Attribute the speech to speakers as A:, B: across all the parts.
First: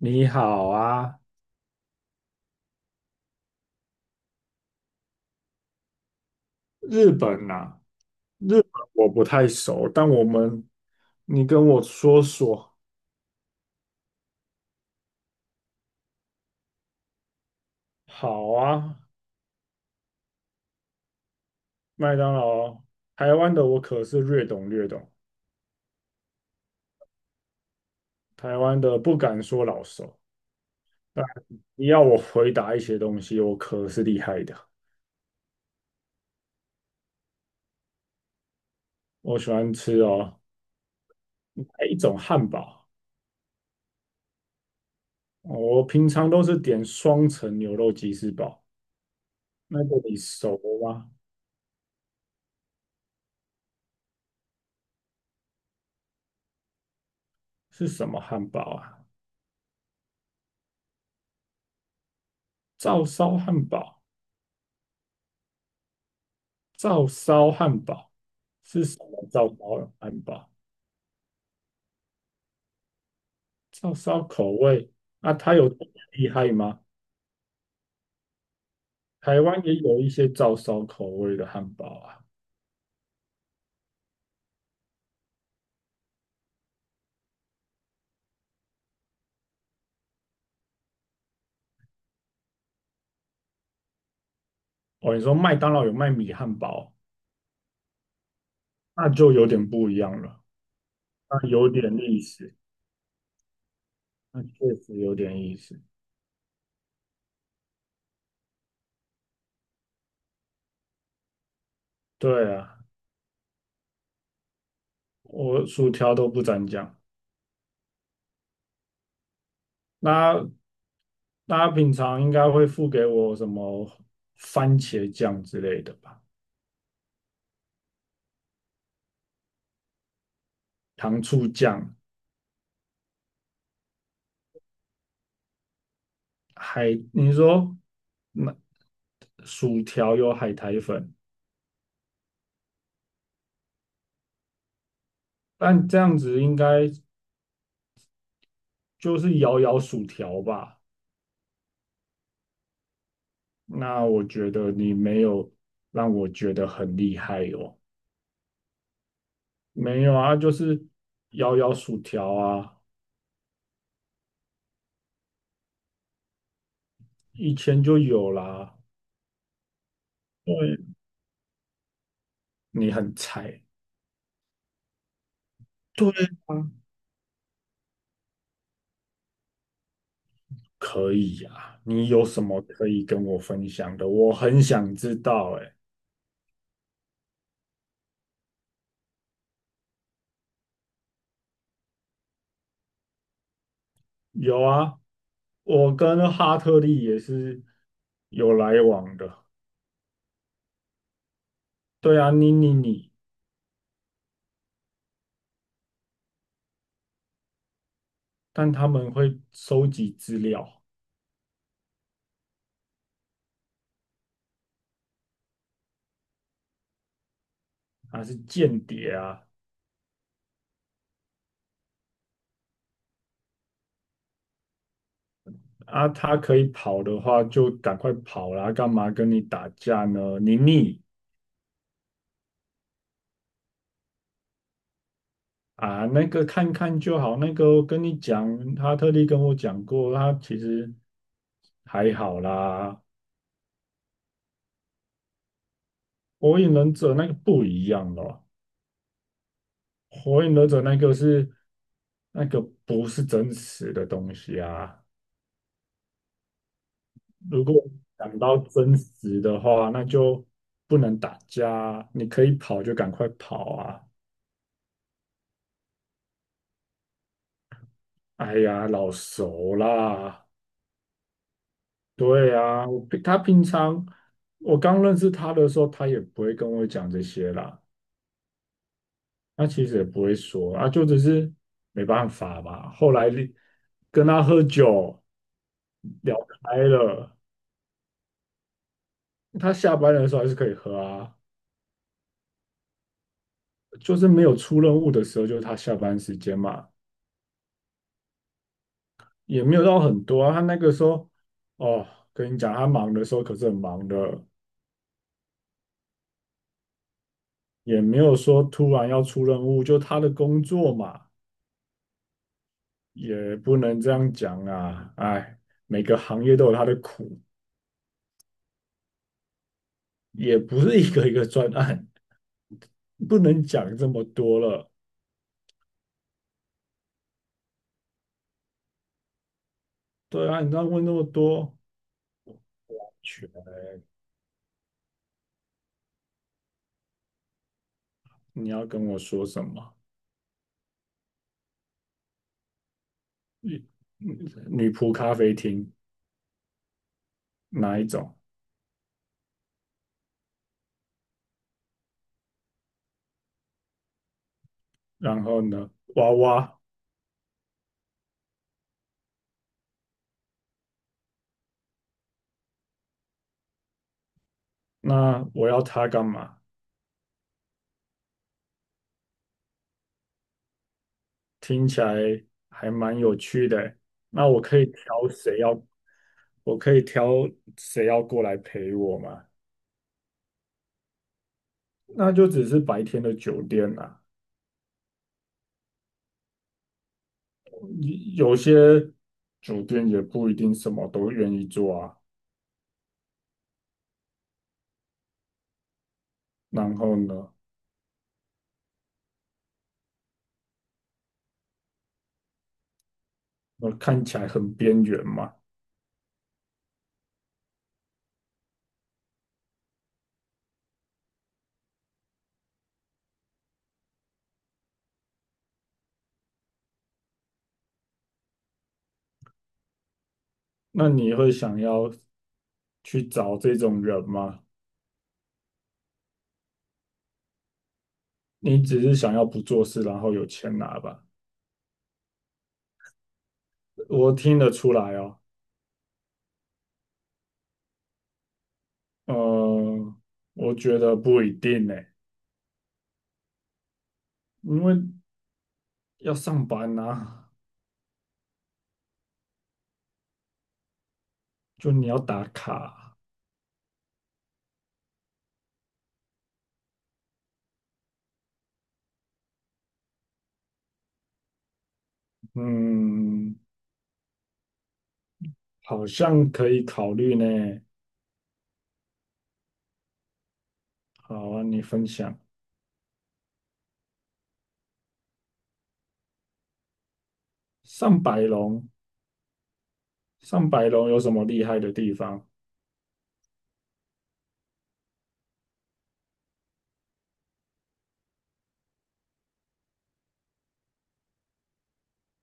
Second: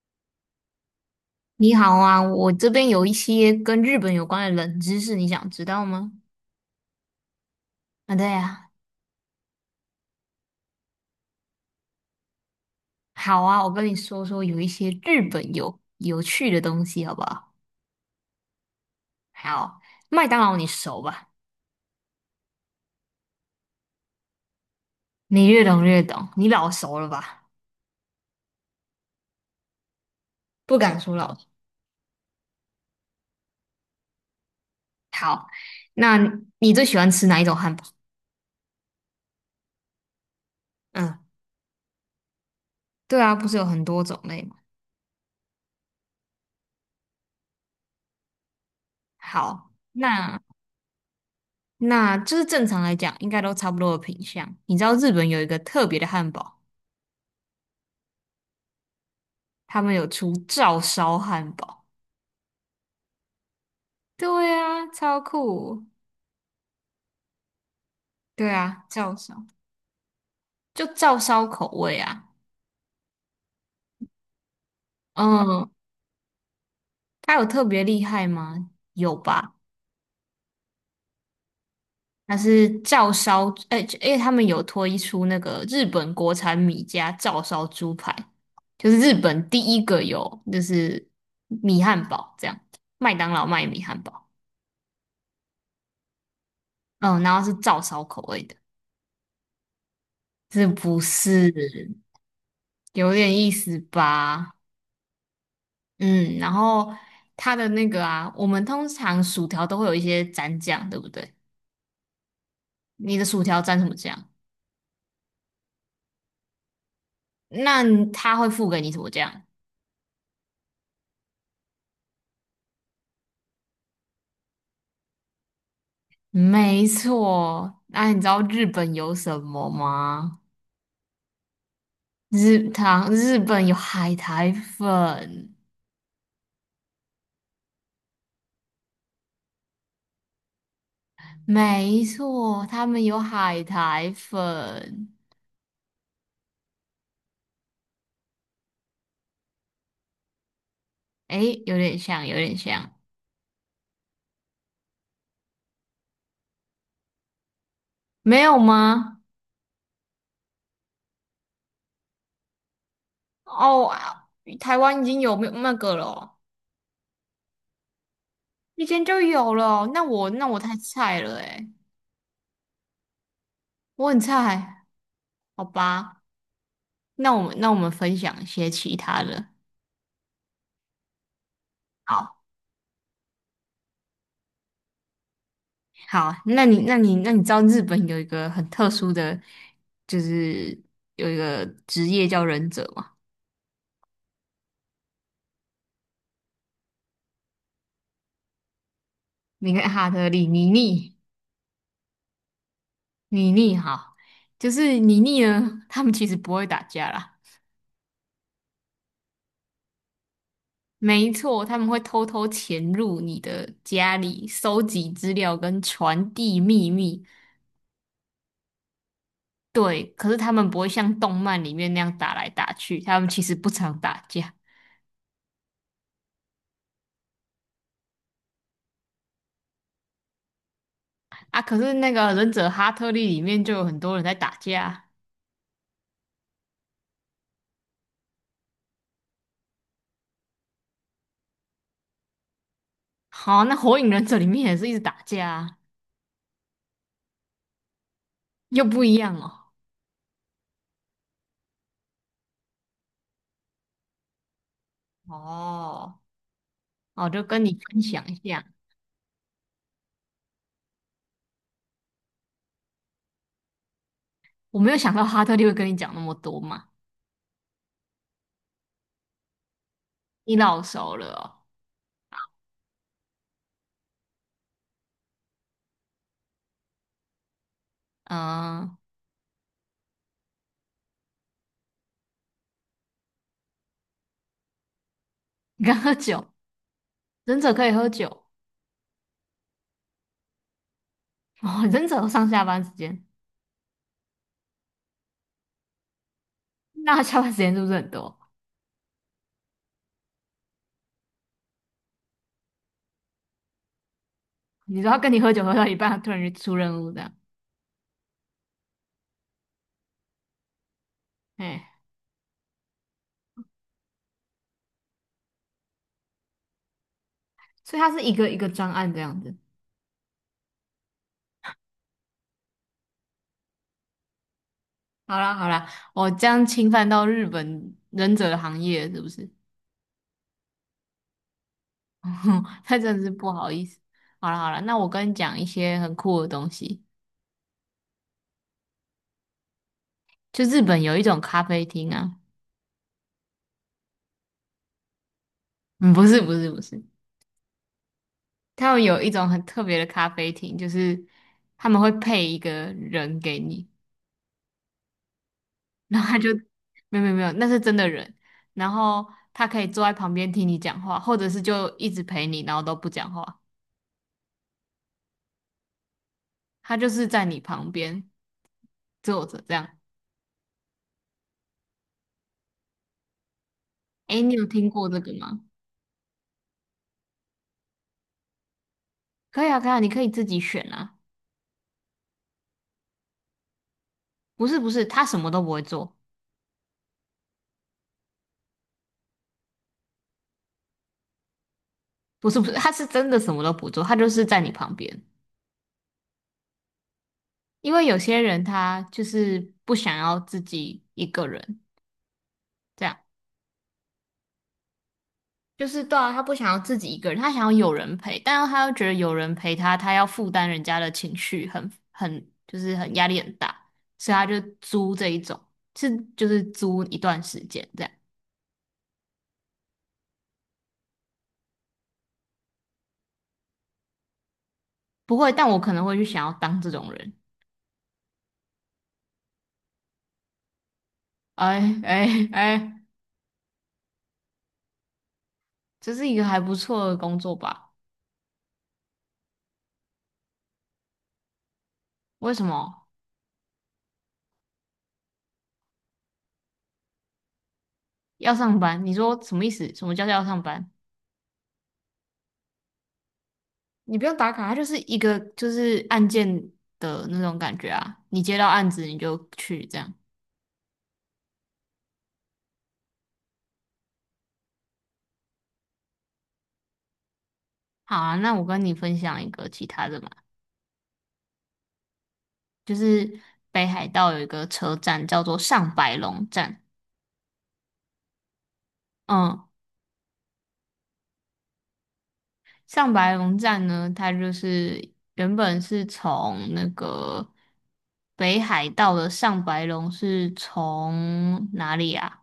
A: 你好啊。
B: 你好啊，我这边有一些跟日本有关的冷知识，你想知道吗？
A: 日本啊，
B: 啊，对
A: 日
B: 啊。
A: 本我不太熟，但我们，你跟我说说。
B: 好啊，我跟你说说有一些日本有趣的东西，好不好？
A: 好啊。
B: 好。麦当劳你熟吧？
A: 麦当劳，台湾的我可是略懂略懂。
B: 你越懂越懂，你老熟了吧？
A: 台湾的不敢说老熟，
B: 不敢说
A: 但
B: 老熟。
A: 你要我回答一些东西，我可是厉害的。
B: 好，那你最喜欢吃哪一种汉堡？
A: 我喜欢吃哦，
B: 嗯，
A: 一种汉堡，
B: 对啊，不是有很多种类吗？
A: 我平常都是点双层牛肉吉士堡，
B: 好，
A: 那个你
B: 那
A: 熟吗？
B: 那就是正常来讲，应该都差不多的品相。你知道日本有一个特别的汉堡，
A: 是什么汉堡啊？
B: 他们有出照烧汉堡。
A: 照烧汉堡。
B: 对啊，超酷。
A: 照烧汉堡
B: 对
A: 是
B: 啊，
A: 什么？照烧汉堡，
B: 就照烧口味啊。
A: 照烧口味。那它有
B: 嗯，
A: 这么厉害吗？
B: 它有特别厉害吗？有
A: 台
B: 吧？
A: 湾也有一些照烧口味的汉堡啊。
B: 它是照烧，他们有推出那个日本国产米家照烧猪排，就是日本第一个有，就是米汉堡这样，麦当劳卖米汉堡。
A: 哦，你说麦当劳有卖米汉堡，
B: 嗯，然后是照烧口味的，
A: 那就有点不一样了，
B: 这不
A: 那
B: 是，
A: 有点意思，
B: 有点意思
A: 那
B: 吧？
A: 确实有点意思。
B: 嗯，然后它的那个啊，我们通常薯条都会有一些蘸酱，对不对？
A: 对啊。
B: 你的薯条蘸什么酱？
A: 我薯条都不沾酱。
B: 那他会付给你什么酱？
A: 那大家平常应该会付给我什么番茄酱之类的吧？
B: 没错，那你知道日本有什么吗？
A: 糖醋酱。
B: 日本有海苔粉，
A: 海，你说那薯条有海苔粉，
B: 没错，他们有海苔粉。
A: 但这样子应该就是摇摇薯条吧？
B: 诶，有点像，有点像。
A: 那我觉得你没有让我觉得很厉害哦。
B: 没有吗？
A: 没有啊，就是摇摇薯条啊。
B: 哦，台湾已经有没有那个了哦？
A: 以前就有啦。
B: 以前就有了，那我太
A: 对。
B: 菜了诶，
A: 你很菜。
B: 我很菜，好
A: 对
B: 吧？
A: 啊。
B: 那我们分享一些其他的。
A: 可以呀、啊你有什
B: 好，
A: 么可以跟我分享的？我很想知道、欸，
B: 好啊，那你知道日本有一个很特殊的，就是有一个职业叫忍者吗？
A: 有啊，我跟哈特利也是有来往的。
B: 你看哈特利、妮妮、
A: 对啊，你，
B: 妮妮，哈，就是妮妮呢，他们其实不会打架啦。
A: 但他们会收集资料，
B: 没错，他们会偷偷潜入你的家里，收集资料跟传递秘密。
A: 他是间谍啊
B: 对，可是他们不会像动漫里面那样打来打去，他们其实不常打架
A: 啊，他可以跑的话就赶快跑啦，干嘛跟你打架呢？你
B: 啊。可是那个忍者哈特利里面就有很多人在打架。
A: 啊，那个看看就好，那个我跟你讲，哈特利跟我讲过，他其实还好啦。
B: 好，那火影忍者里面也是一直打架啊。
A: 火影忍者那个不一样哦。
B: 又不一样哦。
A: 火影忍者那个是那个不是真实的东西啊。
B: 哦，我就跟
A: 如果
B: 你分享一
A: 讲到
B: 下。
A: 真实的话，那就不能打架啊，你可以跑就赶快跑啊！
B: 我没有想到哈特利会跟你讲那么多嘛。
A: 哎呀，老熟啦。
B: 你老熟了哦。
A: 对啊，他平常我刚认识他的时候，他也不会跟我讲这些啦。
B: 嗯，
A: 他其实也不会说啊，就只是没办法嘛。后来跟他喝酒
B: 你刚喝
A: 聊
B: 酒，
A: 开了。
B: 忍者可以喝酒
A: 他下班的时候还是可以喝啊，
B: 哦，忍者有上下班时间，
A: 就是没有出任务的时候，就是他下班时间嘛，
B: 那他下班时间是不是很多？
A: 也没有到很多啊。他那个时候，哦，跟你讲，他忙的时候可是很忙的，
B: 你说他跟你喝酒喝到一半，他突然就出任务这样，
A: 也没有说突然要出任务，就他的工作嘛，
B: 哎。
A: 也不能这样讲啊。哎，每个行业都有他的苦，
B: 所以它是一个一个专案这样子。
A: 也不是一个一个专案，不能讲这么多了。
B: 好啦好啦，我这样侵犯到日本忍者的行业是不是？
A: 对啊，你这样问那么多。
B: 那真的是不好意思。好啦好啦，那我跟你讲一些很酷的东西。
A: 你要跟我说什么？
B: 就日本有一种咖啡厅啊。
A: 女女仆咖啡厅。
B: 嗯，不是不是不是，
A: 哪一种？
B: 他们有一种很特别的咖啡厅，就是他们会配一个人给你，
A: 然后呢，
B: 然后
A: 娃
B: 他就，
A: 娃，
B: 没有没有没有，那是真的人，然后他可以坐在旁边听你讲话，或者是就一直陪你，然后都不讲话。
A: 那我要他干嘛？
B: 他就是在你旁边坐着这样。
A: 听起来还蛮有趣的欸。
B: 诶，
A: 那
B: 你
A: 我
B: 有
A: 可以
B: 听过这
A: 挑
B: 个
A: 谁
B: 吗？
A: 要，我可以挑谁要过来陪我吗？
B: 可以啊，可以啊，你可以自己选啊。
A: 那就只是白天的酒店啦。
B: 不是不是，他什么都不会做。
A: 有些酒店也不一定什么都愿意做啊。
B: 不是不是，他是真的什么都不做，他就是在你旁边。
A: 然后呢，
B: 因为有些人他就是不想要自己一个人，这样
A: 我看起来很边缘嘛。
B: 就是对啊，他不想要自己一个人，他想要有人陪，但是他又觉得有人陪他，他要负担人家的情绪很，很就是很压力很大，所以他就租这一种，是就是租一段时间这样。
A: 那你会想要去找这种人吗？
B: 不会，但我可能会去想要当这种人。
A: 你只是想要不做事，然后有钱拿吧？
B: 哎哎哎，
A: 我听得出来哦。
B: 这是一个还不错的工作吧？
A: 呃，我觉得不一定呢，
B: 为什么
A: 因为要上班呐、
B: 要上班？你说什么意思？什么叫做要上班？
A: 就你要打卡。
B: 你不用打卡，它就是一个就是案件的那种感觉啊。你接到案子你就去这样。
A: 嗯，好像可以考虑呢。
B: 好啊，那我跟你分享一个其他的嘛。
A: 好啊，你分享。
B: 就是北海道有一个车站叫做上白龙站。
A: 上百龙，
B: 嗯，
A: 上百龙有什么厉害的地方？
B: 上白龙站呢，它就是原本是从那个北海道的上白龙是从哪里啊？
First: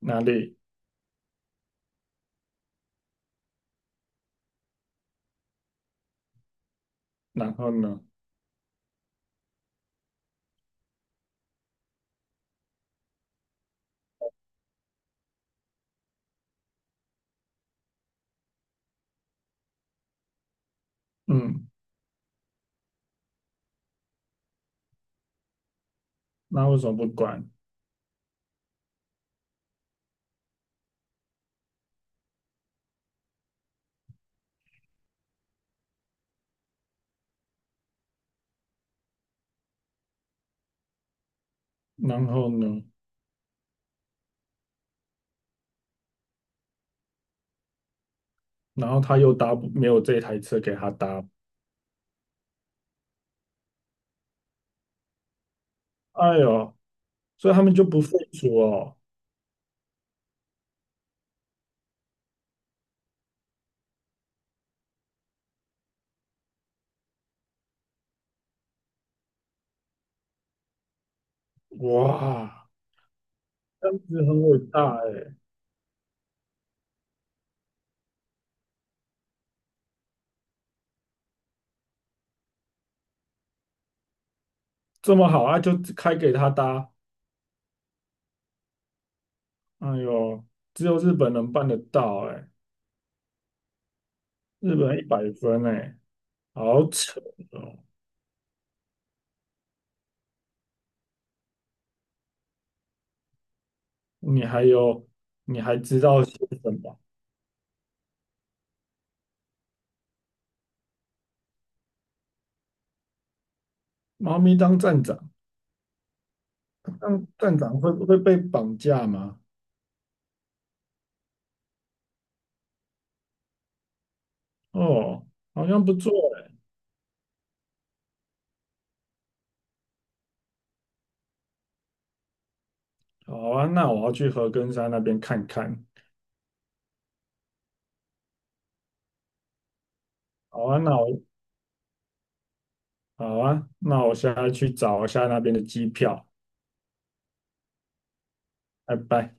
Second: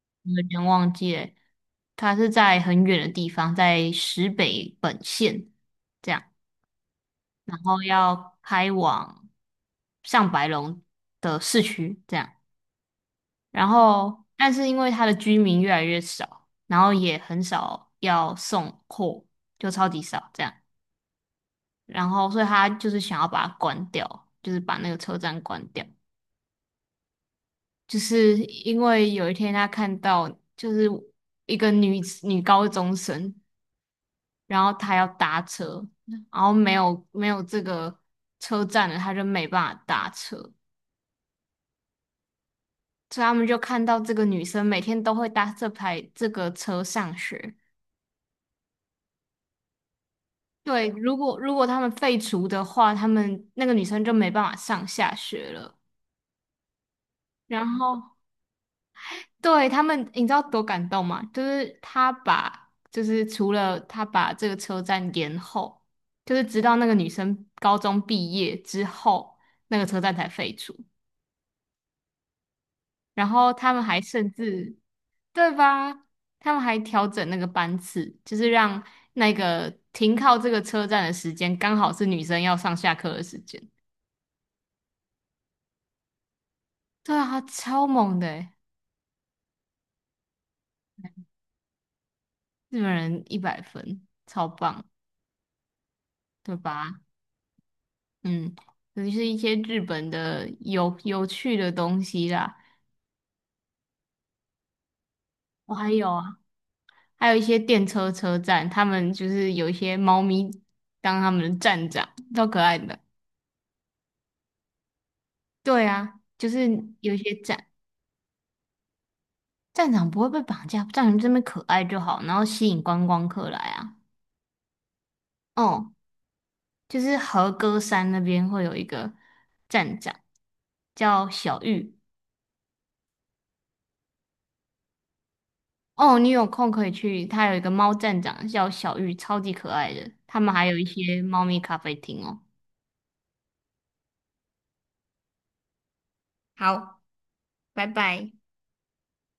A: 哪
B: 我有
A: 里？
B: 点忘记了，它是在很远的地方，在石北本线这样，
A: 然
B: 然
A: 后
B: 后
A: 呢？
B: 要开往上白龙的市区这样，然后但是因为它的居民越来越少，然后也很少要送货，就超级少这样。
A: 嗯，
B: 然后所以他就是想要把它关掉，就是把那个车站关掉，
A: 那为什么不管？
B: 就是因为有一天他看到就是一个女高中生，然后她要搭车，然后没有，没有这个车站了，她就没办法搭车，
A: 然后呢？
B: 所以他们就看到这个女生每天都会搭这排这个车上学。
A: 然后他又搭不，没有这台车给
B: 对，
A: 他搭，
B: 如果他们废除的话，他们那个女生就没办法上下学了。
A: 哎呦，所以他
B: 然
A: 们就不废
B: 后
A: 除哦。
B: 对，他们，你知道多感动吗？就是他把，就是除了他把这个车站延后，就是直到那个女生高中毕业之后，那个车站才废除。
A: 哇，
B: 然后他们
A: 这样
B: 还
A: 子
B: 甚
A: 很伟
B: 至，
A: 大哎。
B: 对吧？他们还调整那个班次，就是让那个停靠这个车站的时间刚好是女生要上下课的时间。
A: 这么好啊，就开给他搭。
B: 对啊，超猛的欸。
A: 哎呦，只有日本能办得到哎、
B: 日本人一百分，超
A: 日
B: 棒，
A: 本100分哎、
B: 对
A: 好
B: 吧？
A: 扯哦！
B: 嗯，尤其是一些日本的有趣的东西啦。
A: 你还有，你
B: 我
A: 还
B: 还
A: 知
B: 有
A: 道些
B: 啊，
A: 什么？
B: 还有一些电车车站，他们就是有一些猫咪当他们的站长，超可爱的。
A: 猫咪当站长，
B: 对啊，就是有一
A: 当
B: 些
A: 站长会不会被绑架吗？
B: 站长不会被绑架，站长这边可爱就好，然后吸引观光客来啊。
A: 哦，好像
B: 哦，
A: 不错哎、
B: 就是和歌山那边会有一个站长叫小玉。
A: 好啊，那我要去和根山那边看看。
B: 哦，你有空可以去，它有一个猫站长叫小玉，超级可爱的。他们
A: 好
B: 还有
A: 啊，
B: 一些猫咪咖啡厅哦。
A: 那我现在去找一下那边的机票。
B: 好，拜拜。
A: 拜拜。